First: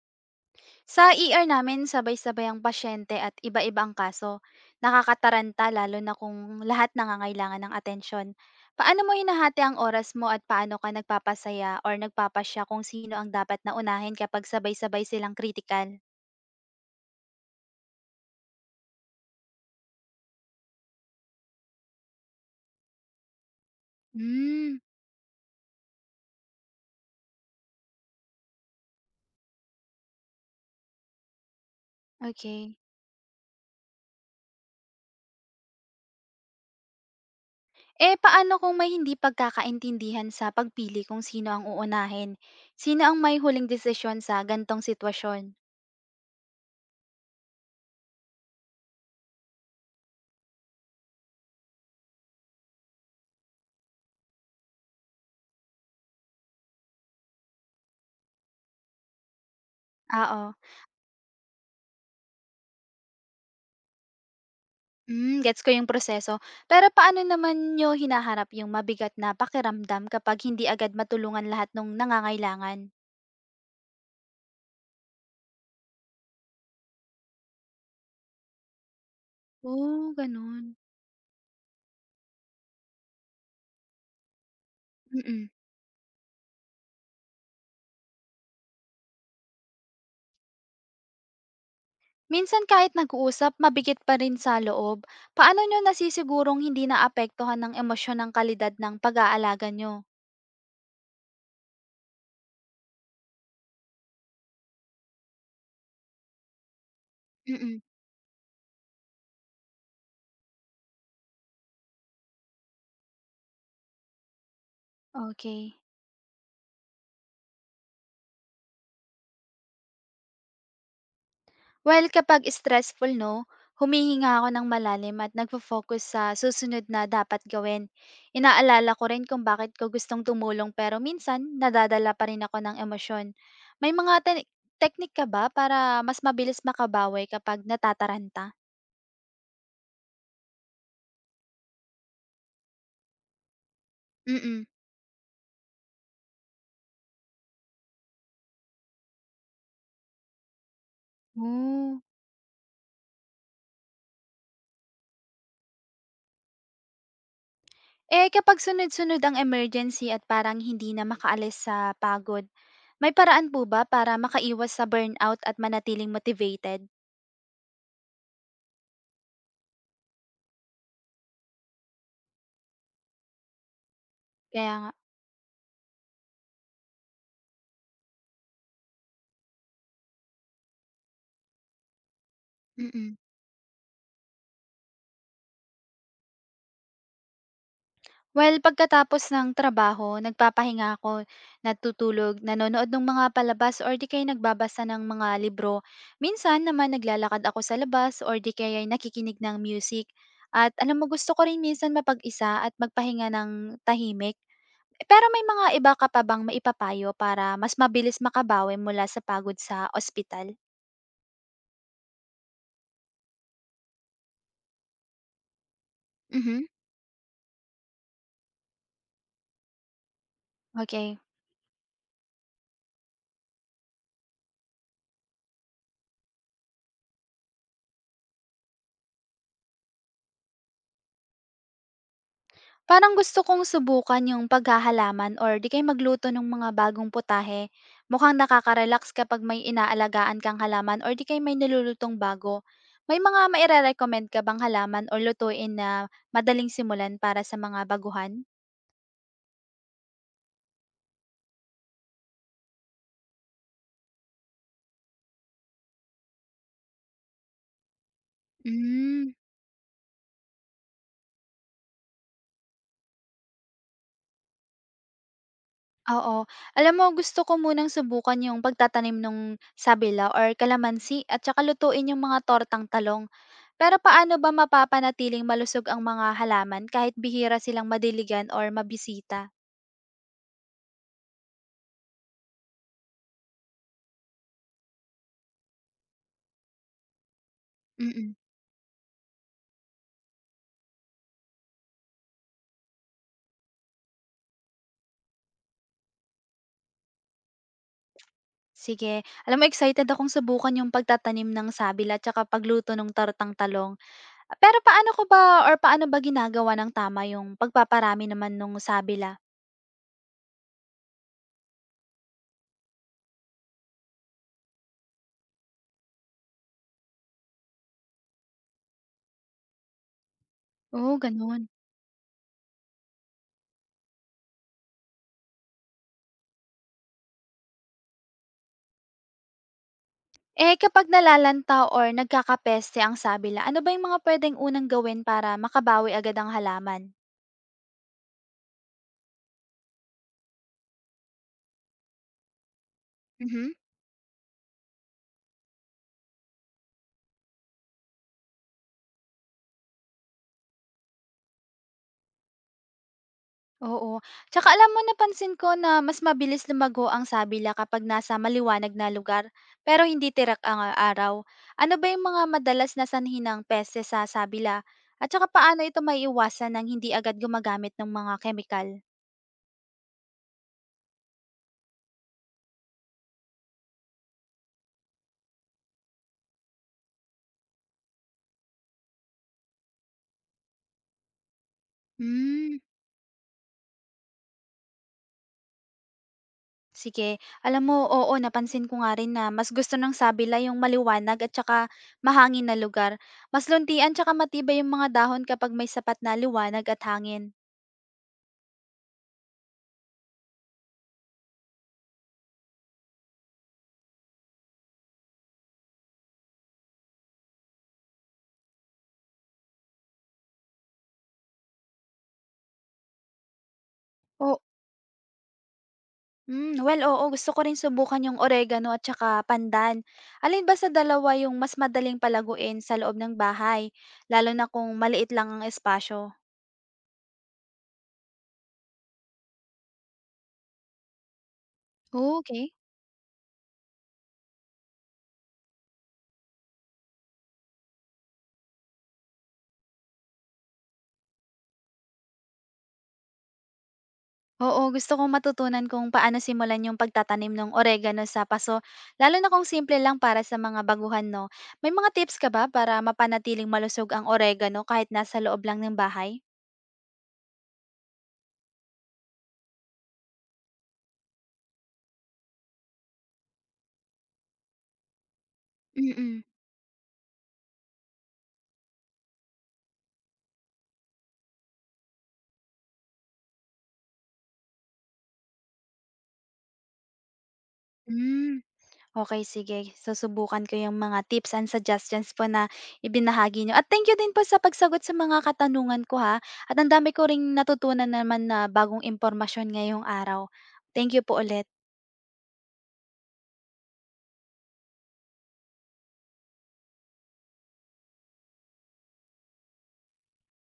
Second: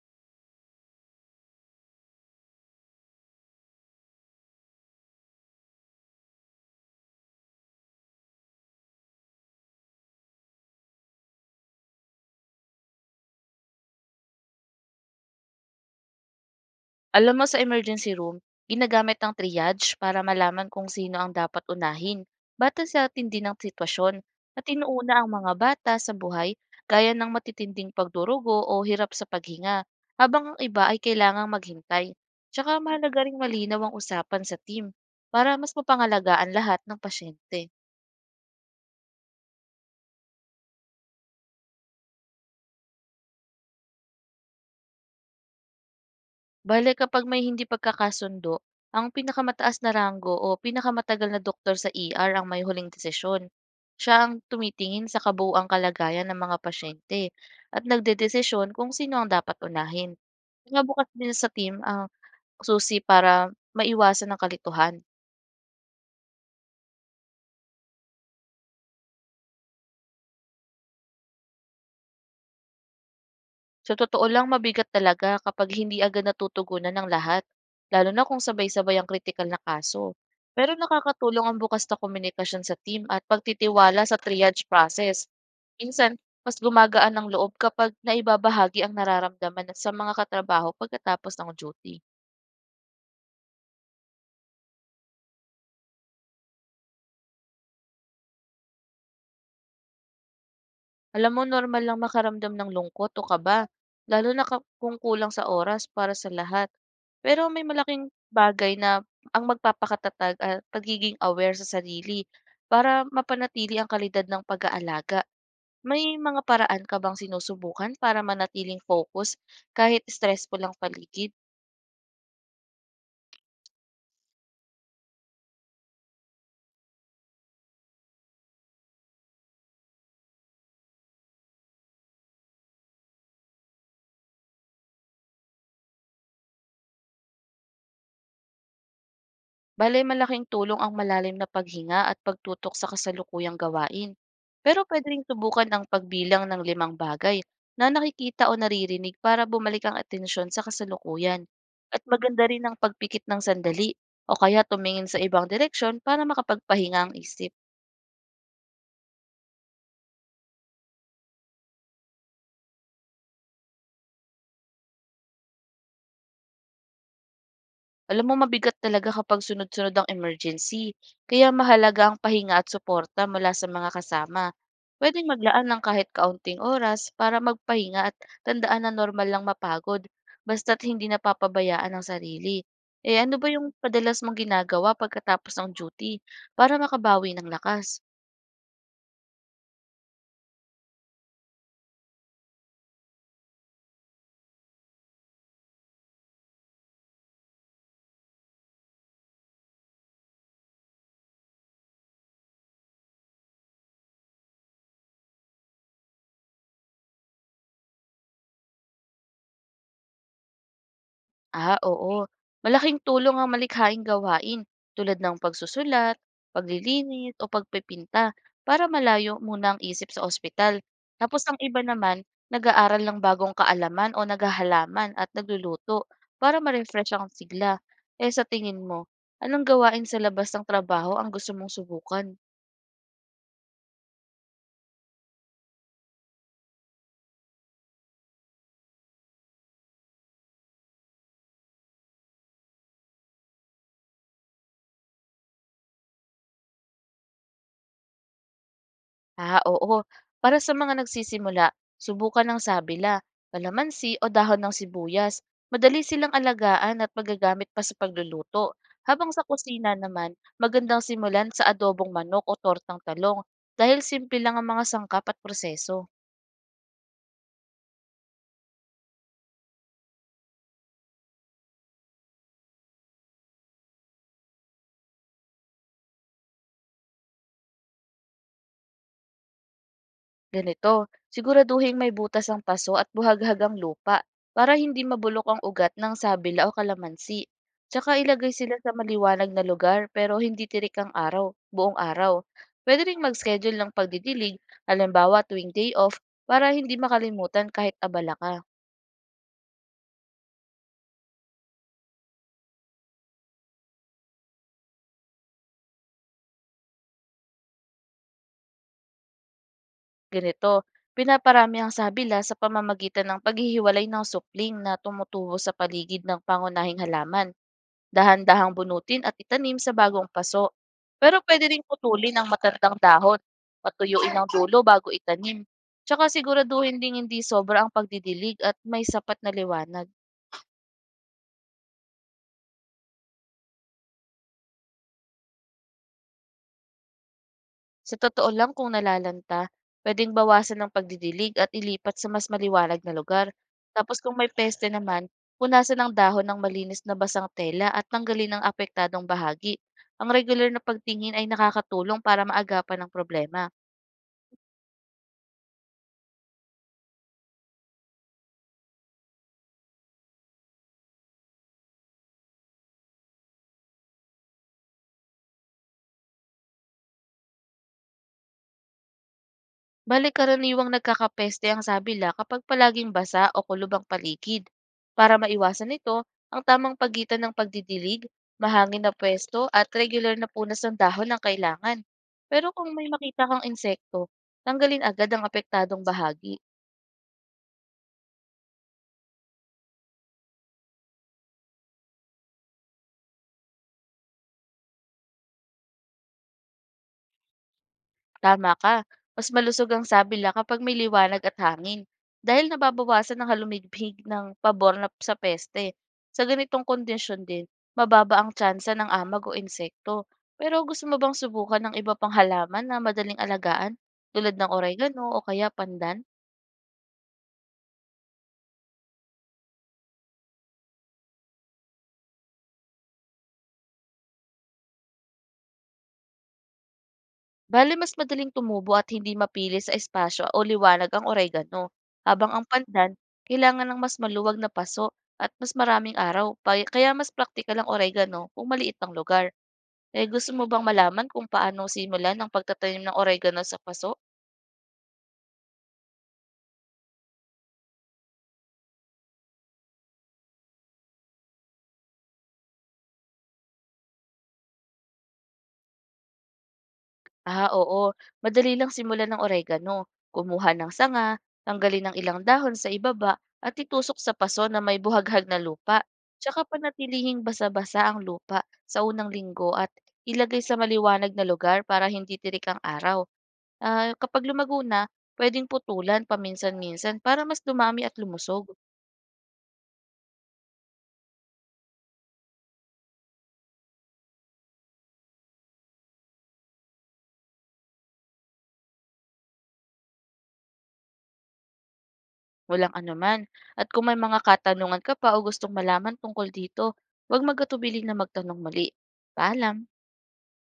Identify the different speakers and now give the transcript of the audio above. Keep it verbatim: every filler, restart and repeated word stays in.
Speaker 1: Sa i ar namin sabay-sabay ang pasyente at iba-iba ang kaso. Nakakataranta lalo na kung lahat nangangailangan ng atensyon. Paano mo hinahati ang oras mo at paano ka nagpapasaya or nagpapasya kung sino ang dapat na unahin kapag sabay-sabay silang critical?
Speaker 2: Alam mo, sa emergency room, ginagamit ang triage para malaman kung sino ang dapat unahin batay sa tindi ng sitwasyon at
Speaker 1: Hmm.
Speaker 2: inuuna ang mga bata sa buhay gaya ng matitinding pagdurugo o hirap sa paghinga habang ang iba ay kailangang maghintay.
Speaker 1: Okay.
Speaker 2: Tsaka mahalaga ring malinaw ang usapan sa team para mas mapangalagaan lahat ng pasyente.
Speaker 1: Eh, paano kung may hindi pagkakaintindihan sa pagpili kung sino ang uunahin? Sino ang may huling desisyon sa gantong sitwasyon?
Speaker 2: Bale kapag may hindi pagkakasundo, ang pinakamataas na ranggo o pinakamatagal na doktor sa E R ang may huling desisyon. Siya ang tumitingin sa kabuuang kalagayan ng mga pasyente at nagdedesisyon kung sino ang dapat unahin.
Speaker 1: Oo.
Speaker 2: Saka din sa team ang susi para maiwasan ang kalituhan.
Speaker 1: Hmm, gets ko yung proseso. Pero paano naman niyo hinaharap yung mabigat na pakiramdam kapag hindi agad matulungan lahat nung nangangailangan?
Speaker 2: Sa totoo lang, mabigat talaga kapag hindi agad natutugunan ng lahat, lalo na kung sabay-sabay ang kritikal na kaso.
Speaker 1: Oo, ganun.
Speaker 2: Pero nakakatulong ang bukas na komunikasyon sa team at pagtitiwala sa triage process.
Speaker 1: Mm.
Speaker 2: Minsan, mas gumagaan ang loob kapag naibabahagi ang nararamdaman sa mga katrabaho pagkatapos ng duty.
Speaker 1: Minsan kahit nag-uusap, mabigat pa rin sa loob. Paano niyo nasisigurong hindi naapektuhan ng emosyon ng kalidad ng pag-aalaga niyo?
Speaker 2: Alam mo, normal lang makaramdam ng lungkot o kaba, lalo na ka- kung kulang sa oras para sa lahat. Pero may
Speaker 1: Mm.
Speaker 2: malaking bagay na ang magpapakatatag at pagiging aware sa sarili para mapanatili ang kalidad ng pag-aalaga.
Speaker 1: Okey.
Speaker 2: May mga paraan ka bang sinusubukan para manatiling focus kahit stressful ang paligid?
Speaker 1: Well, kapag stressful, no, humihinga ako ng malalim at nagfo-focus sa susunod na dapat gawin. Inaalala ko rin kung bakit ko gustong tumulong pero minsan nadadala pa rin ako ng emosyon. May mga te- technique ka ba para mas mabilis makabawi kapag natataranta?
Speaker 2: Bale, malaking tulong ang malalim na paghinga at pagtutok sa kasalukuyang gawain.
Speaker 1: Mm-mm.
Speaker 2: Pero pwede ring subukan ang pagbilang ng limang bagay na nakikita o naririnig para bumalik ang atensyon sa kasalukuyan.
Speaker 1: Oo.
Speaker 2: At maganda rin ang pagpikit ng sandali o kaya tumingin sa ibang direksyon para makapagpahinga ang isip.
Speaker 1: Eh, kapag sunod-sunod ang emergency at parang hindi na makaalis sa pagod, may paraan po ba para makaiwas sa burnout at manatiling motivated?
Speaker 2: Alam mo, mabigat talaga kapag sunod-sunod ang emergency, kaya mahalaga ang pahinga at suporta mula sa mga kasama.
Speaker 1: Kaya nga.
Speaker 2: Pwedeng maglaan ng kahit kaunting oras para magpahinga at tandaan na normal lang mapagod, basta't hindi napapabayaan ang sarili.
Speaker 1: Mm.
Speaker 2: Eh, ano ba yung padalas mong ginagawa pagkatapos ng duty para makabawi ng lakas?
Speaker 1: Well, pagkatapos ng trabaho, nagpapahinga ako, natutulog, nanonood ng mga palabas or di kaya nagbabasa ng mga libro. Minsan naman naglalakad ako sa labas or di kaya ay nakikinig ng music. At alam mo, gusto ko rin minsan mapag-isa at magpahinga ng tahimik. Pero may mga iba ka pa bang maipapayo para mas mabilis makabawi mula sa pagod sa ospital?
Speaker 2: Ah, oo. Malaking tulong ang malikhaing gawain tulad ng pagsusulat,
Speaker 1: Mhm.
Speaker 2: paglilinis o pagpipinta para malayo muna ang isip sa ospital.
Speaker 1: Okay.
Speaker 2: Tapos ang iba naman, nag-aaral ng bagong kaalaman o naghahalaman at nagluluto para ma-refresh ang sigla. Eh sa tingin mo, anong gawain sa labas ng trabaho ang gusto mong subukan?
Speaker 1: Parang gusto kong subukan yung paghahalaman or di kaya magluto ng mga bagong putahe. Mukhang nakaka-relax kapag may inaalagaan kang halaman or di kaya may nilulutong bago. May mga maire-recommend ka bang halaman o lutuin na madaling simulan para sa mga baguhan?
Speaker 2: Ah, oo. Para sa mga nagsisimula, subukan ng sabila, kalamansi o dahon ng sibuyas. Madali silang alagaan at magagamit pa sa pagluluto. Habang
Speaker 1: Mm.
Speaker 2: sa kusina naman, magandang simulan sa adobong manok o tortang talong dahil simple lang ang mga sangkap at proseso.
Speaker 1: Oo. Alam mo, gusto ko munang subukan yung pagtatanim ng sabila or kalamansi at saka lutuin yung mga tortang talong. Pero paano ba mapapanatiling malusog ang mga halaman kahit bihira silang madiligan or mabisita?
Speaker 2: Ganito, siguraduhin may butas ang paso at buhaghag ang lupa para hindi mabulok ang ugat ng sabila o kalamansi. Tsaka
Speaker 1: Mm.
Speaker 2: ilagay sila sa maliwanag na lugar pero hindi tirik ang araw, buong araw. Pwede ring mag-schedule ng pagdidilig, halimbawa tuwing day off, para hindi makalimutan kahit abala ka.
Speaker 1: Sige. Alam mo, excited akong subukan yung pagtatanim ng sabila at saka pagluto ng tortang talong. Pero paano ko ba or paano ba ginagawa ng tama yung pagpaparami naman ng sabila?
Speaker 2: Ganito, pinaparami ang sabila sa pamamagitan ng paghihiwalay ng supling na tumutubo sa paligid ng pangunahing halaman. Dahan-dahang bunutin at itanim sa bagong paso.
Speaker 1: Oo,
Speaker 2: Pero
Speaker 1: ganun.
Speaker 2: puwede ring putulin ang matandang dahon, patuyuin ang dulo bago itanim, tsaka siguraduhin ding hindi sobra ang pagdidilig at may sapat na liwanag.
Speaker 1: Eh, kapag nalalanta or nagkakapeste ang sabila, ano ba yung mga pwedeng unang gawin para makabawi agad ang halaman?
Speaker 2: Sa totoo lang, kung nalalanta, puwedeng bawasan ng pagdidilig at ilipat sa mas maliwanag na lugar.
Speaker 1: Mhm.
Speaker 2: Tapos kung may peste naman, punasan ng dahon ng malinis na basang tela at tanggalin ang apektadong bahagi. Ang regular na pagtingin ay nakakatulong para maagapan ang problema.
Speaker 1: Oo. Tsaka alam mo, napansin ko na mas mabilis lumago ang sabila kapag nasa maliwanag na lugar, pero hindi tirak ang ah, araw. Ano ba yung mga madalas na sanhi ng peste sa sabila? At saka paano ito maiiwasan ng hindi agad gumagamit ng mga kemikal?
Speaker 2: Bale karaniwang nagkakapeste ang sabila kapag palaging basa o kulob ang paligid. Para maiwasan nito, ang tamang pagitan ng pagdidilig, mahangin na pwesto at regular na punas ng dahon ang kailangan. Pero
Speaker 1: Mm.
Speaker 2: kung may makita kang insekto, tanggalin agad ang apektadong bahagi.
Speaker 1: Sige. Alam mo, oo, napansin ko nga rin na mas gusto ng sabila yung maliwanag at saka mahangin na lugar. Mas luntian tsaka matibay yung mga dahon kapag may sapat na liwanag at hangin.
Speaker 2: Tama ka. Mas malusog ang sabila kapag may liwanag at hangin dahil nababawasan ang halumigpig ng pabor na sa peste. Sa ganitong kondisyon din, mababa ang tsansa ng amag o insekto. Pero gusto mo bang subukan ng iba pang halaman na madaling alagaan tulad
Speaker 1: O.
Speaker 2: ng oregano o kaya pandan?
Speaker 1: Mm, well, oo, gusto ko rin subukan yung oregano at saka pandan. Alin ba sa dalawa yung mas madaling palaguin sa loob ng bahay? Lalo na kung maliit lang ang espasyo.
Speaker 2: Bale mas madaling tumubo at hindi mapili sa espasyo o liwanag ang oregano, habang ang
Speaker 1: Okay.
Speaker 2: pandan kailangan ng mas maluwag na paso at mas maraming araw pa, kaya mas praktikal ang oregano kung maliit ang lugar. Eh, gusto mo bang malaman kung paano simulan ang pagtatanim ng oregano sa paso?
Speaker 1: Oo, gusto kong matutunan kung paano simulan yung pagtatanim ng oregano sa paso, lalo na kung simple lang para sa mga baguhan, no? May mga tips ka ba para mapanatiling malusog ang oregano kahit nasa loob lang ng bahay?
Speaker 2: Ah, oo. Madali lang simulan ng oregano. Kumuha ng sanga, tanggalin ng ilang dahon sa ibaba at itusok sa paso na may buhaghag na lupa.
Speaker 1: Mm-mm.
Speaker 2: Tsaka panatilihing basa-basa ang lupa sa unang linggo at ilagay sa maliwanag na lugar para hindi tirik ang araw. Ah, kapag lumago na, pwedeng putulan paminsan-minsan para mas dumami at
Speaker 1: Mm.
Speaker 2: lumusog.
Speaker 1: Okay, sige. Susubukan ko yung mga tips and suggestions po na ibinahagi nyo. At thank you din po sa pagsagot sa mga katanungan ko, ha. At ang dami ko ring natutunan naman na bagong impormasyon ngayong araw. Thank you po ulit.
Speaker 2: Walang anuman. At kung may mga katanungan ka pa o gustong malaman tungkol dito, huwag magatubili na magtanong mali. Paalam!